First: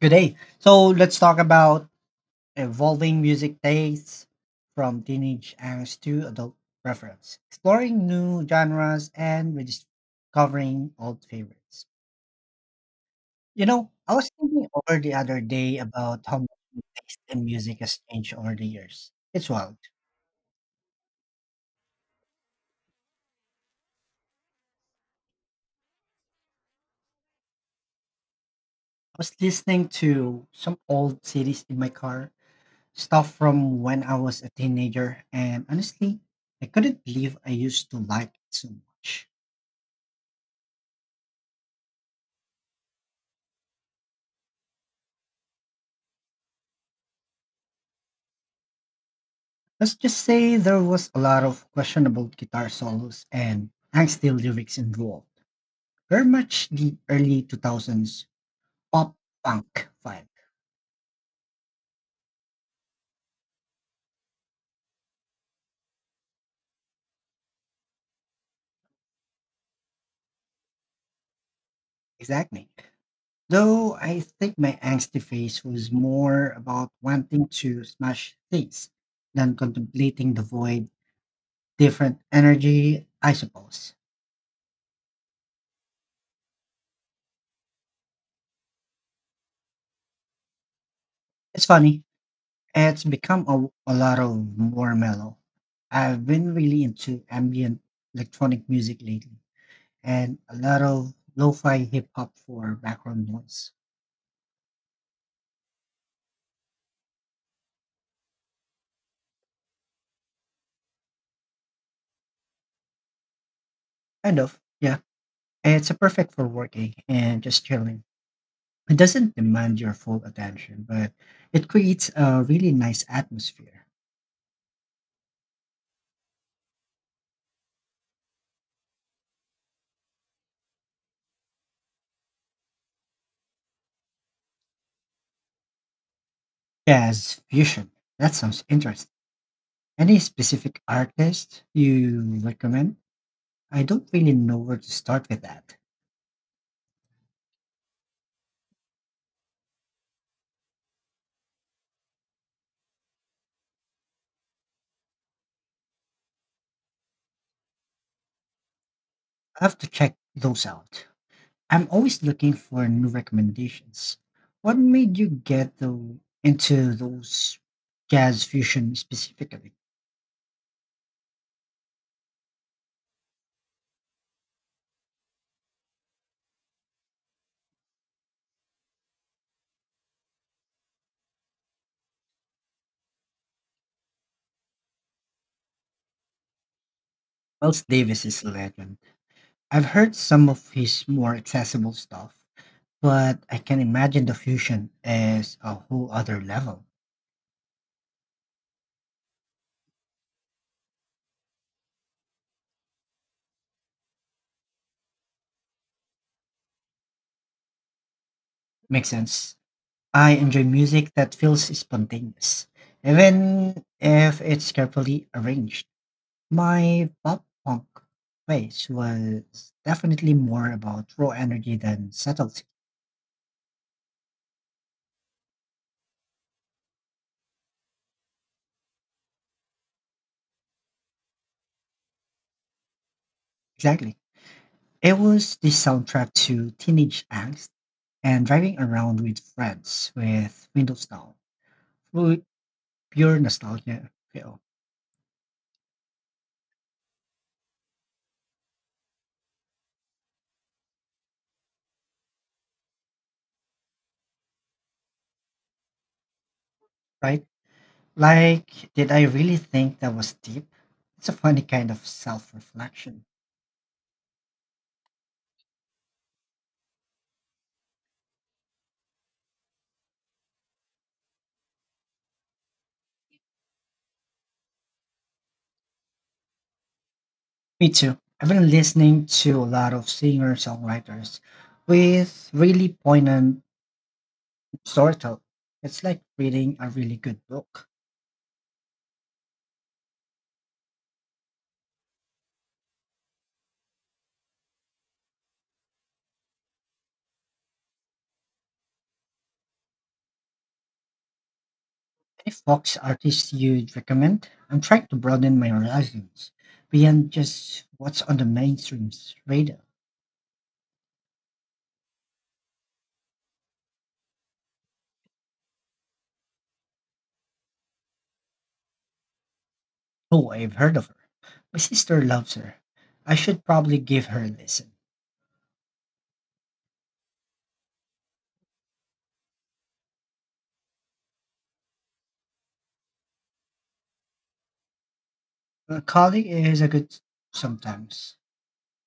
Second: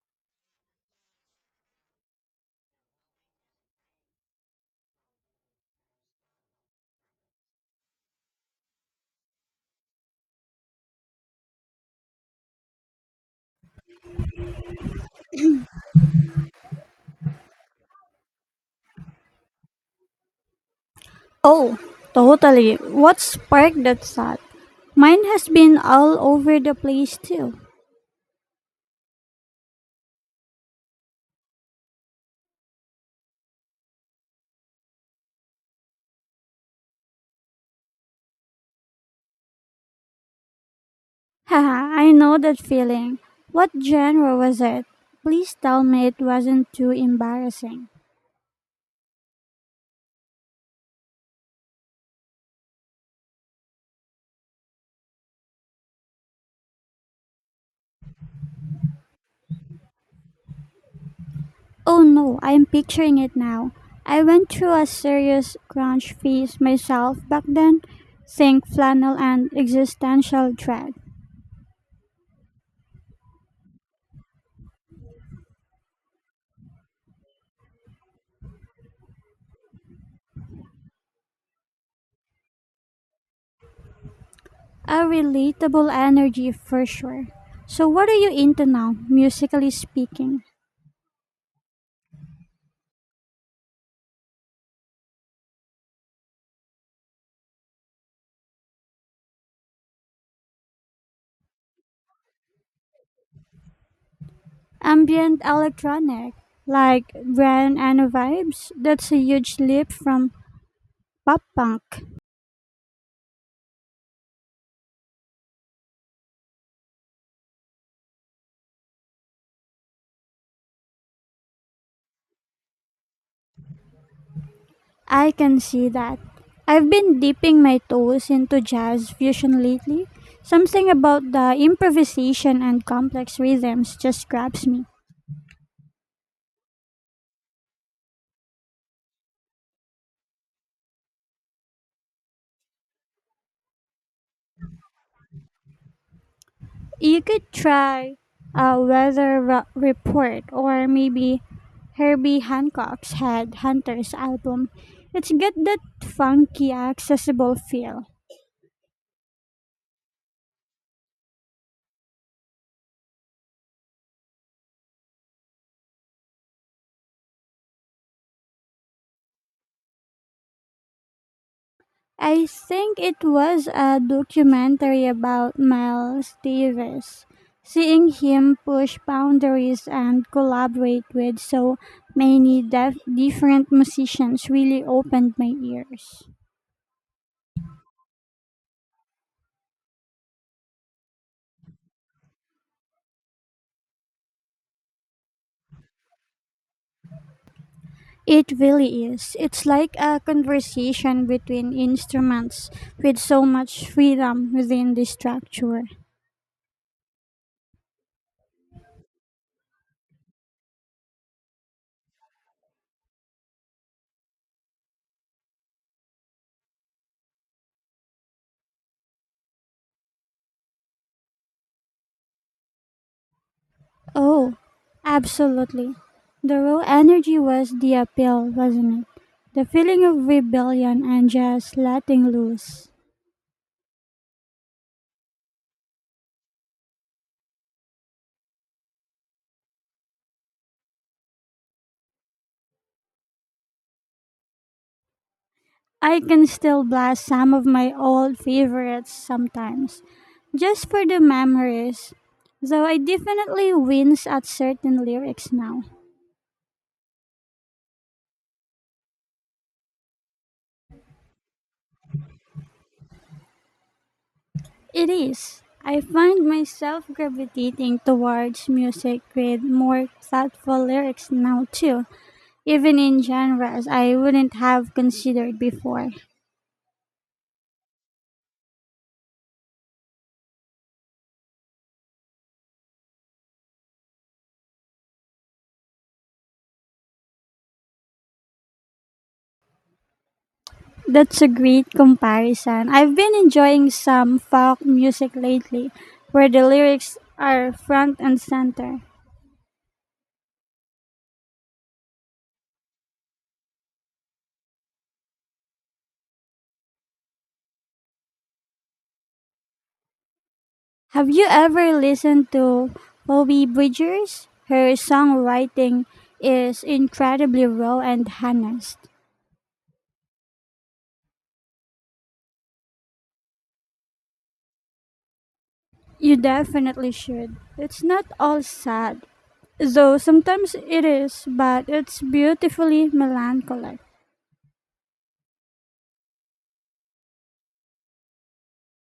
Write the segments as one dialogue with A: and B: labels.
A: Today. So let's talk about evolving music tastes from teenage angst to adult preference, exploring new genres and rediscovering old favorites. You know, I was thinking over the other day about how much my taste in music has changed over the years. It's wild.
B: Oh, totally. What sparked that thought? Mine has been all over the place too.
A: I was listening to some old CDs in my car, stuff from when I was a teenager, and honestly, I couldn't believe I used to like it so much.
B: Haha, I know that feeling. What genre was it? Please tell me it wasn't too embarrassing.
A: Let's just say there was a lot of questionable guitar solos and angsty lyrics involved. Very much the early 2000s pop punk vibe.
B: Oh no, I'm picturing it now. I went through a serious grunge phase myself back then. Think flannel and existential dread.
A: Exactly. Though I think my angsty phase was more about wanting to smash things than contemplating the void. Different energy, I suppose.
B: A relatable energy for sure. So what are you into now, musically speaking?
A: It's funny. It's become a lot of more mellow. I've been really into ambient electronic music lately and a lot of lo-fi hip hop for background noise.
B: Ambient electronic, like Brian and vibes, that's a huge leap from pop punk.
A: Kind of, yeah. It's a perfect for working and just chilling. It doesn't demand your full attention, but it creates a really nice atmosphere.
B: I can see that. I've been dipping my toes into jazz fusion lately. Something about the improvisation and complex rhythms just grabs me.
A: Jazz fusion. That sounds interesting. Any specific artist you recommend? I don't really know where to start with that.
B: You could try a report, or maybe Herbie Hancock's Head Hunters album. It's got that funky, accessible feel.
A: I have to check those out. I'm always looking for new recommendations. What made you get into those jazz fusion specifically?
B: I think it was a documentary about Miles Davis. Seeing him push boundaries and collaborate with so many different musicians really opened my ears.
A: Miles Davis is a legend. I've heard some of his more accessible stuff, but I can imagine the fusion as a whole other level.
B: It really is. It's like a conversation between instruments with so much freedom within the structure.
A: Makes sense. I enjoy music that feels spontaneous, even if it's carefully arranged. My pop punk phase was definitely more about raw energy than subtlety.
B: Oh, absolutely. The raw energy was the appeal, wasn't it? The feeling of rebellion and just letting loose.
A: Exactly. It was the soundtrack to teenage angst and driving around with friends with windows down. Pu- Pure nostalgia feel,
B: I can still blast some of my old favorites sometimes, just for the memories. Though I definitely wince at certain lyrics now.
A: right? Like, did I really think that was deep? It's a funny kind of self reflection.
B: It is. I find myself gravitating towards music with more thoughtful lyrics now too, even in genres I wouldn't have considered before.
A: Me too. I've been listening to a lot of singer songwriters with really poignant storytelling. It's like reading a really good book.
B: That's a great comparison. I've been enjoying some folk music lately where the lyrics are front and center.
A: Any Fox artists you'd recommend? I'm trying to broaden my horizons beyond just what's on the mainstream's radar.
B: Have you ever listened to Phoebe Bridgers? Her songwriting is incredibly raw and honest.
A: Oh, I've heard of her. My sister loves her. I should probably give her a listen.
B: You definitely should. It's not all sad, though sometimes it is, but it's beautifully melancholic.
A: Calling is a good sometimes.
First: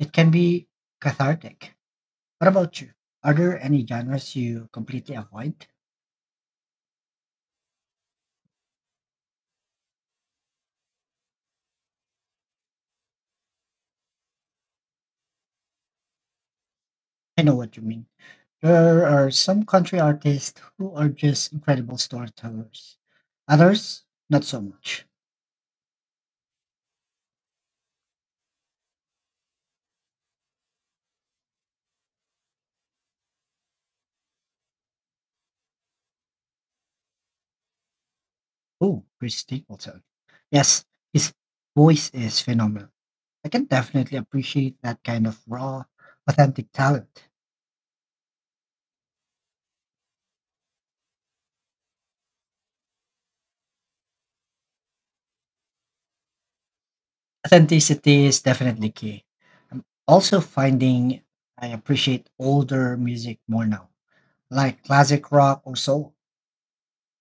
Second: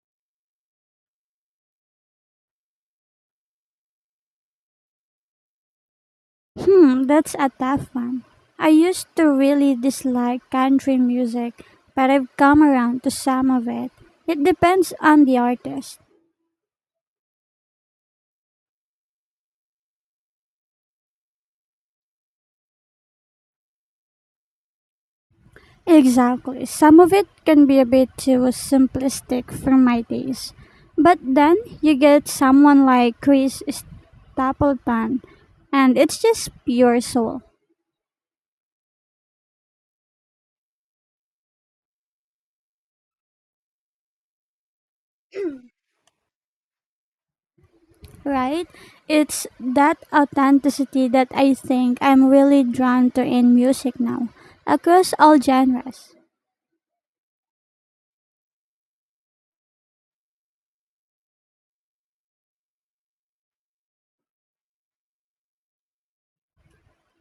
A: It can be cathartic. What about you? Are there any genres you completely avoid?
B: That's a tough one. I used to really dislike country music, but I've come around to some of it. It depends on the artist.
A: I know what you mean. There are some country artists who are just incredible storytellers. Others, not so much.
B: Exactly. Some of it can be a bit too simplistic for my taste. But then you get someone like Chris Stapleton, and it's just pure soul,
A: Oh, Chris Stapleton. Yes, his voice is phenomenal. I can definitely appreciate that kind of raw, authentic talent.
B: right? It's that authenticity that I think I'm really drawn to in music now, across all genres.
A: Authenticity is definitely key. I'm also finding I appreciate older music more now, like classic rock or soul.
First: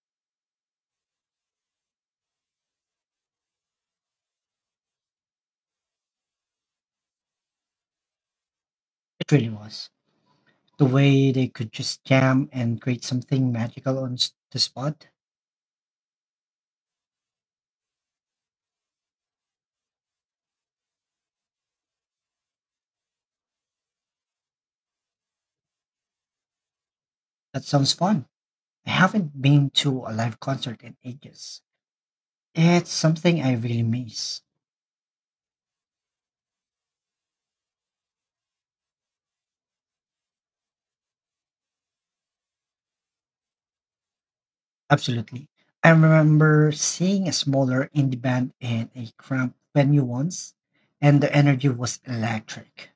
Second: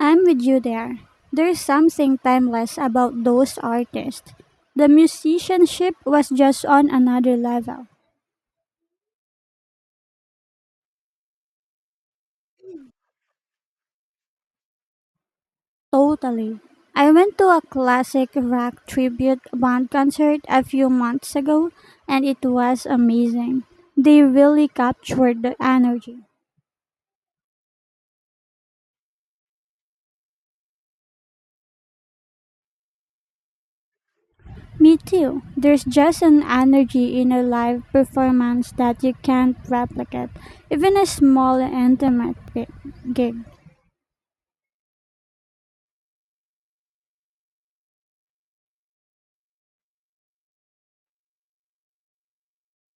B: I'm with you there. There's something timeless about those artists. The musicianship was just on another level.
A: It really was. The way they could just jam and create something magical the spot.
B: Totally. I went to a classic rock tribute band concert a few months ago and it was amazing. They really captured the energy.
A: That sounds fun. I haven't been to a live concert in ages. It's something I really miss.
B: Me too. There's just an energy in a live performance that you can't replicate, even a small intimate gig.
A: Absolutely. I remember seeing a smaller indie band in a cramped venue once, and the energy was electric.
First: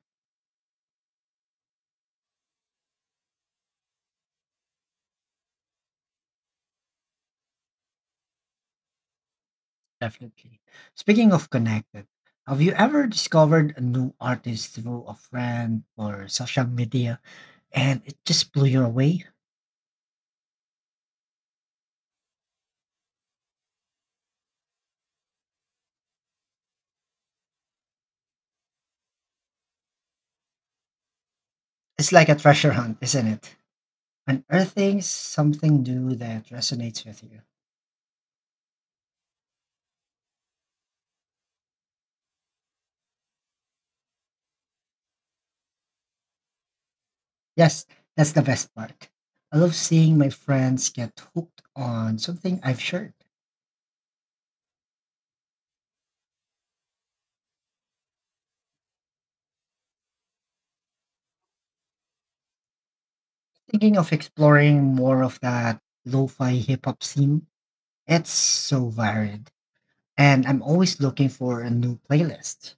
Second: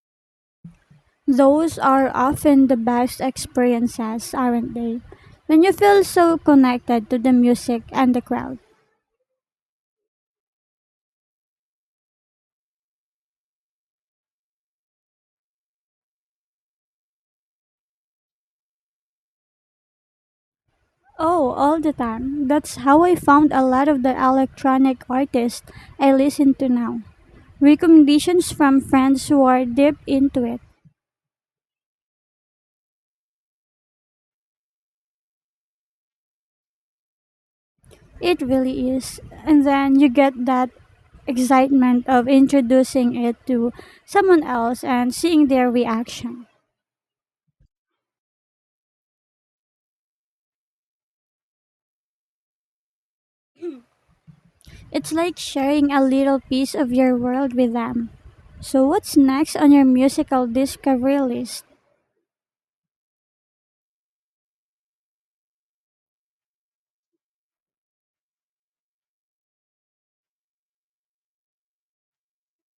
B: Those are often the best experiences, aren't they? When you feel so connected to the music and the crowd.
A: Definitely. Speaking of connected, have you ever discovered a new artist through a friend or social media and it just blew you away?
B: Oh, all the time. That's how I found a lot of the electronic artists I listen to now. Recommendations from friends who are deep into it.
A: It's like a treasure hunt, isn't it? Unearthing something new that resonates with you.
B: It really is. And then you get that excitement of introducing it to someone else and seeing their reaction.
A: Yes, that's the best part. I love seeing my friends get hooked on something I've shared.
B: It's like sharing a little piece of your world with them. So, what's next on your musical discovery list?
A: Thinking of exploring more of that lo fi hip hop scene, it's so varied. And I'm always looking for a new playlist.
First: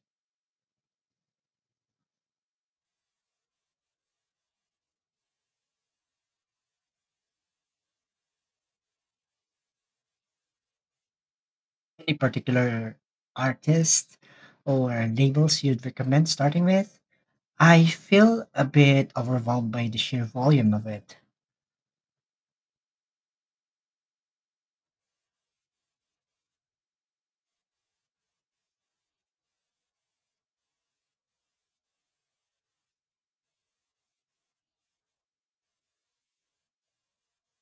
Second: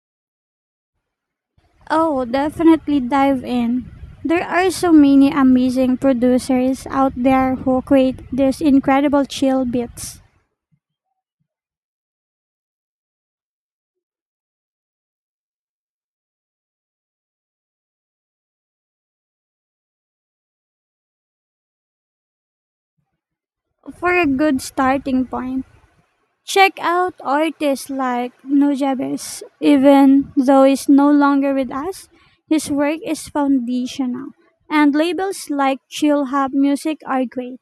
B: Oh, definitely dive in. There are so many amazing producers out there who create these incredible chill beats.
A: Any particular artist or labels you'd recommend starting with? I feel a bit overwhelmed by the sheer volume of it.
B: For a good starting point, check out artists like Nujabes. Even though he's no longer with us, his work is foundational, and labels like Chill Hop Music are great.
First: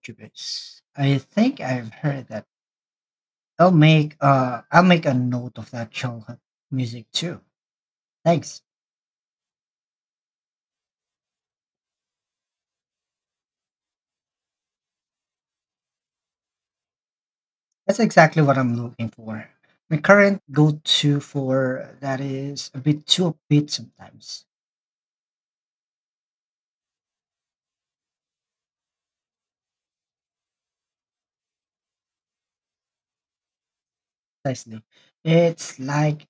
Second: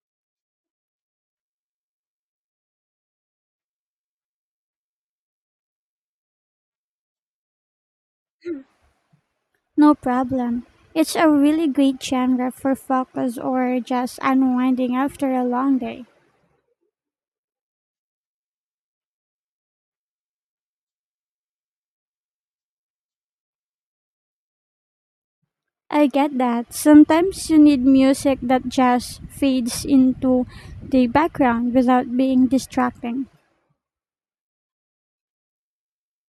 A: Jupits. I think I've heard that. I'll make I'll make a note of that childhood music too. Thanks.
B: No problem. It's a really great genre for focus or just unwinding after a long day.
A: That's exactly what I'm looking for. My current go-to for that is a bit too upbeat sometimes.
B: I get that. Sometimes you need music that just fades into the background without being distracting.
A: Precisely. It's like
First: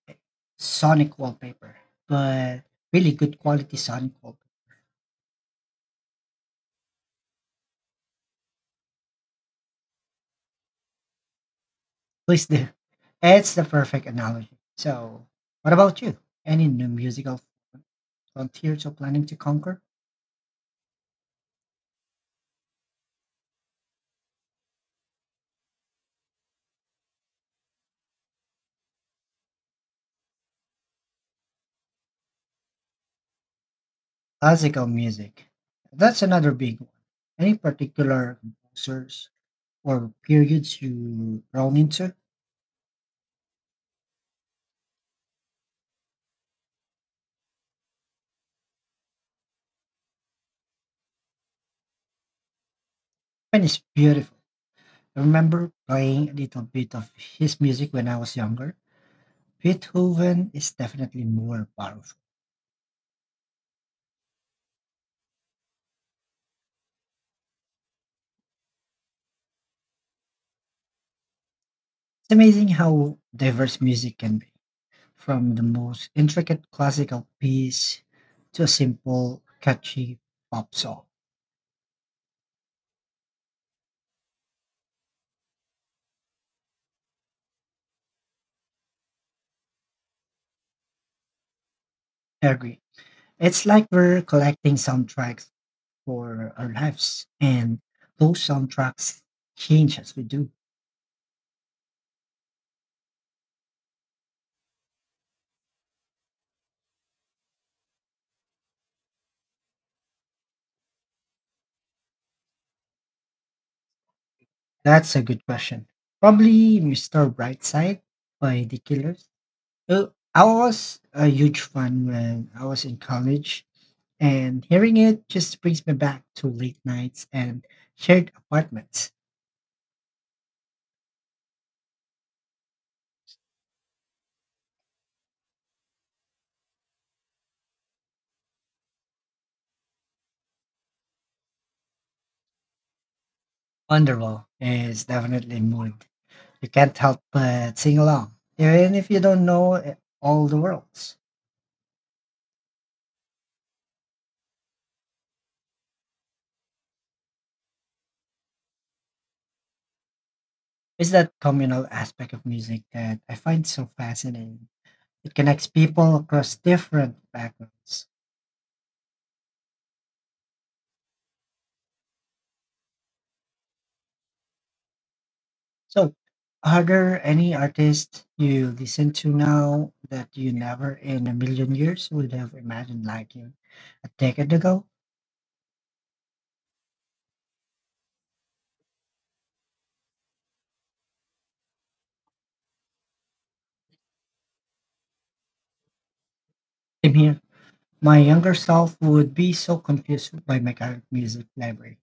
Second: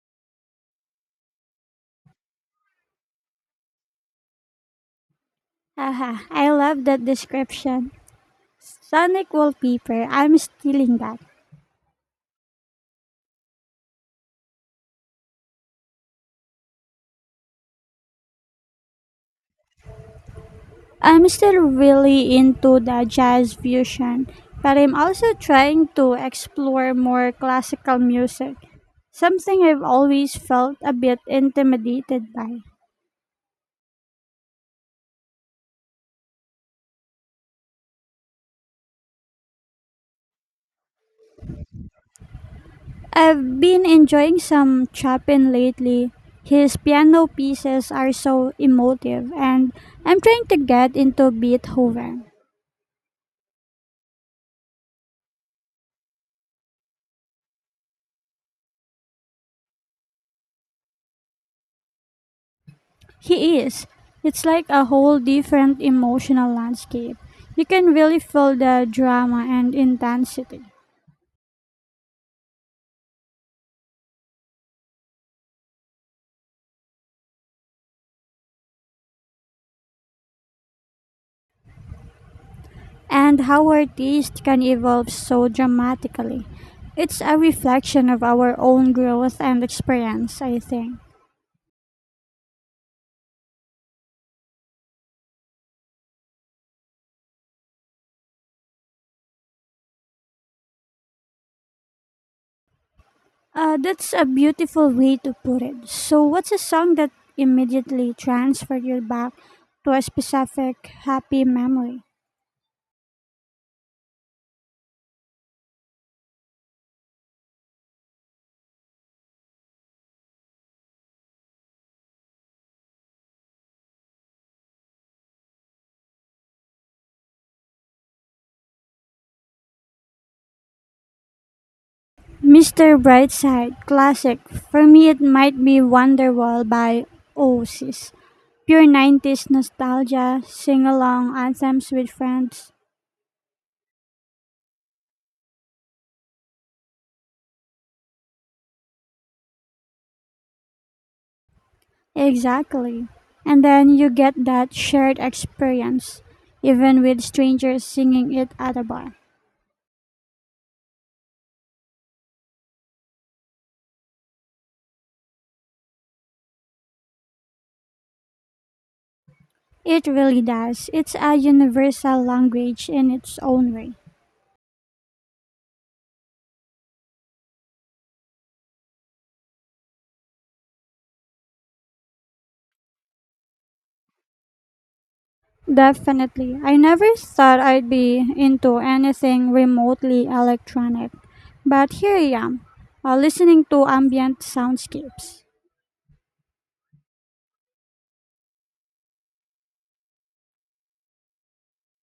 A: sonic wallpaper, but really good quality sonic wallpaper.
B: Haha, I love that description. Sonic wallpaper, I'm stealing that.
A: Please do. It's the perfect analogy. So, what about you? Any new musical frontiers you're planning to conquer?
B: I'm still really into the jazz fusion, but I'm also trying to explore more classical music, something I've always felt a bit intimidated by.
A: Classical music. That's another big one. Any particular composers or periods you run into?
B: I've been enjoying some Chopin lately. His piano pieces are so emotive, and I'm trying to get into Beethoven.
A: Spanish beautiful. I remember playing a little bit of his music when I was younger. Beethoven is definitely more powerful.
B: He is. It's like a whole different emotional landscape. You can really feel the drama and intensity.
A: It's amazing how diverse music can be, from the most intricate classical piece to a simple, catchy pop song.
B: And how our taste can evolve so dramatically. It's a reflection of our own growth and experience, I think.
A: I agree. It's like we're collecting soundtracks for our lives, and those soundtracks change as we do.
B: That's a beautiful way to put it. So, what's a song that immediately transferred you back to a specific happy memory?
A: That's a good question. Probably Mr. Brightside by The Killers. Well, I was a huge fan when I was in college, and hearing it just brings me back to late nights and shared apartments.
B: Mr. Brightside, classic. For me, it might be Wonderwall by Oasis. Pure 90s nostalgia, sing along anthems with friends.
A: Wonderwall is definitely a mood. You can't help but sing along, even if you don't know all the words.
B: Exactly. And then you get that shared experience, even with strangers singing it at a bar.
A: It's that communal aspect of music that I find so fascinating. It connects people across different backgrounds.
B: It really does. It's a universal language in its own way.
A: So, are there any artists you listen to now that you never in a million years would have imagined liking a decade ago?
B: Definitely. I never thought I'd be into anything remotely electronic, but here I am, listening to ambient soundscapes.
A: I mean, my younger self would be so confused by my current music library.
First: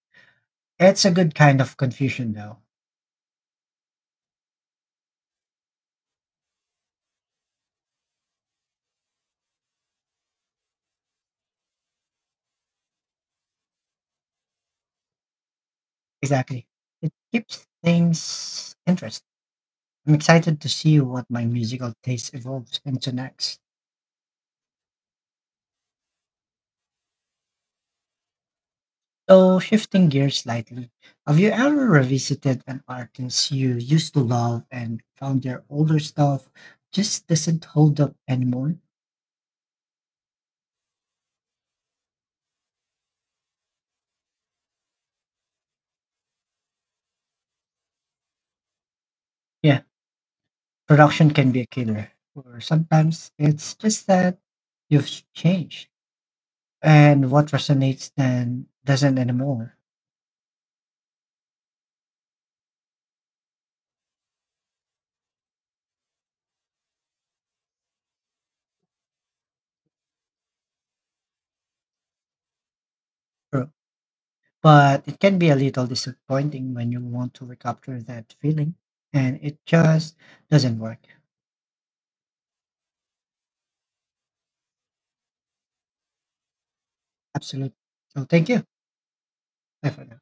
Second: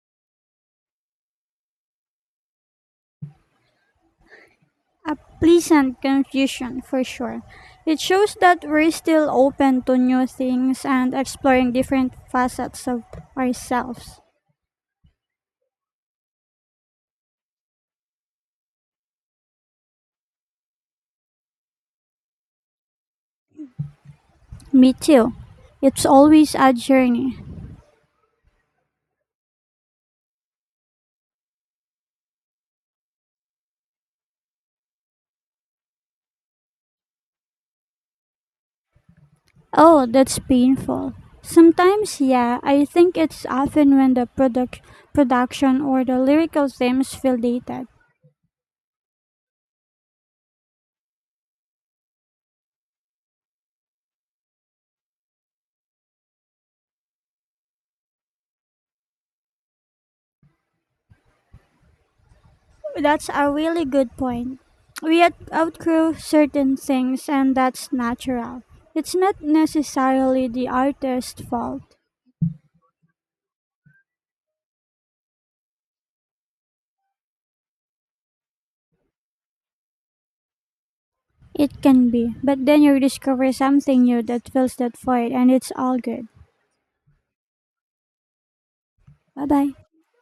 A: It's a good kind of confusion, though.
B: A pleasant confusion for sure. It shows that we're still open to new things and exploring different facets of ourselves.
A: Exactly. It keeps things interesting. I'm excited to see what my musical taste evolves into next.
B: Me too. It's always a journey.
A: So, shifting gears slightly, have you ever revisited an artist you used to love and found their older stuff just doesn't hold up anymore?
B: Oh, that's painful. Sometimes, yeah, I think it's often when the production or the lyrical themes feel dated.
A: Yeah, production can be a killer, or sometimes it's just that you've changed and what resonates then doesn't anymore.
B: That's a really good point. We outgrow certain things, and that's natural. It's not necessarily the artist's fault.
A: True. But it can be a little disappointing when you want to recapture that feeling and it just doesn't work.
B: It can be, but then you discover something new that fills that void and it's all good.
A: Absolutely. So, thank you.
B: Bye bye.
A: Bye for now.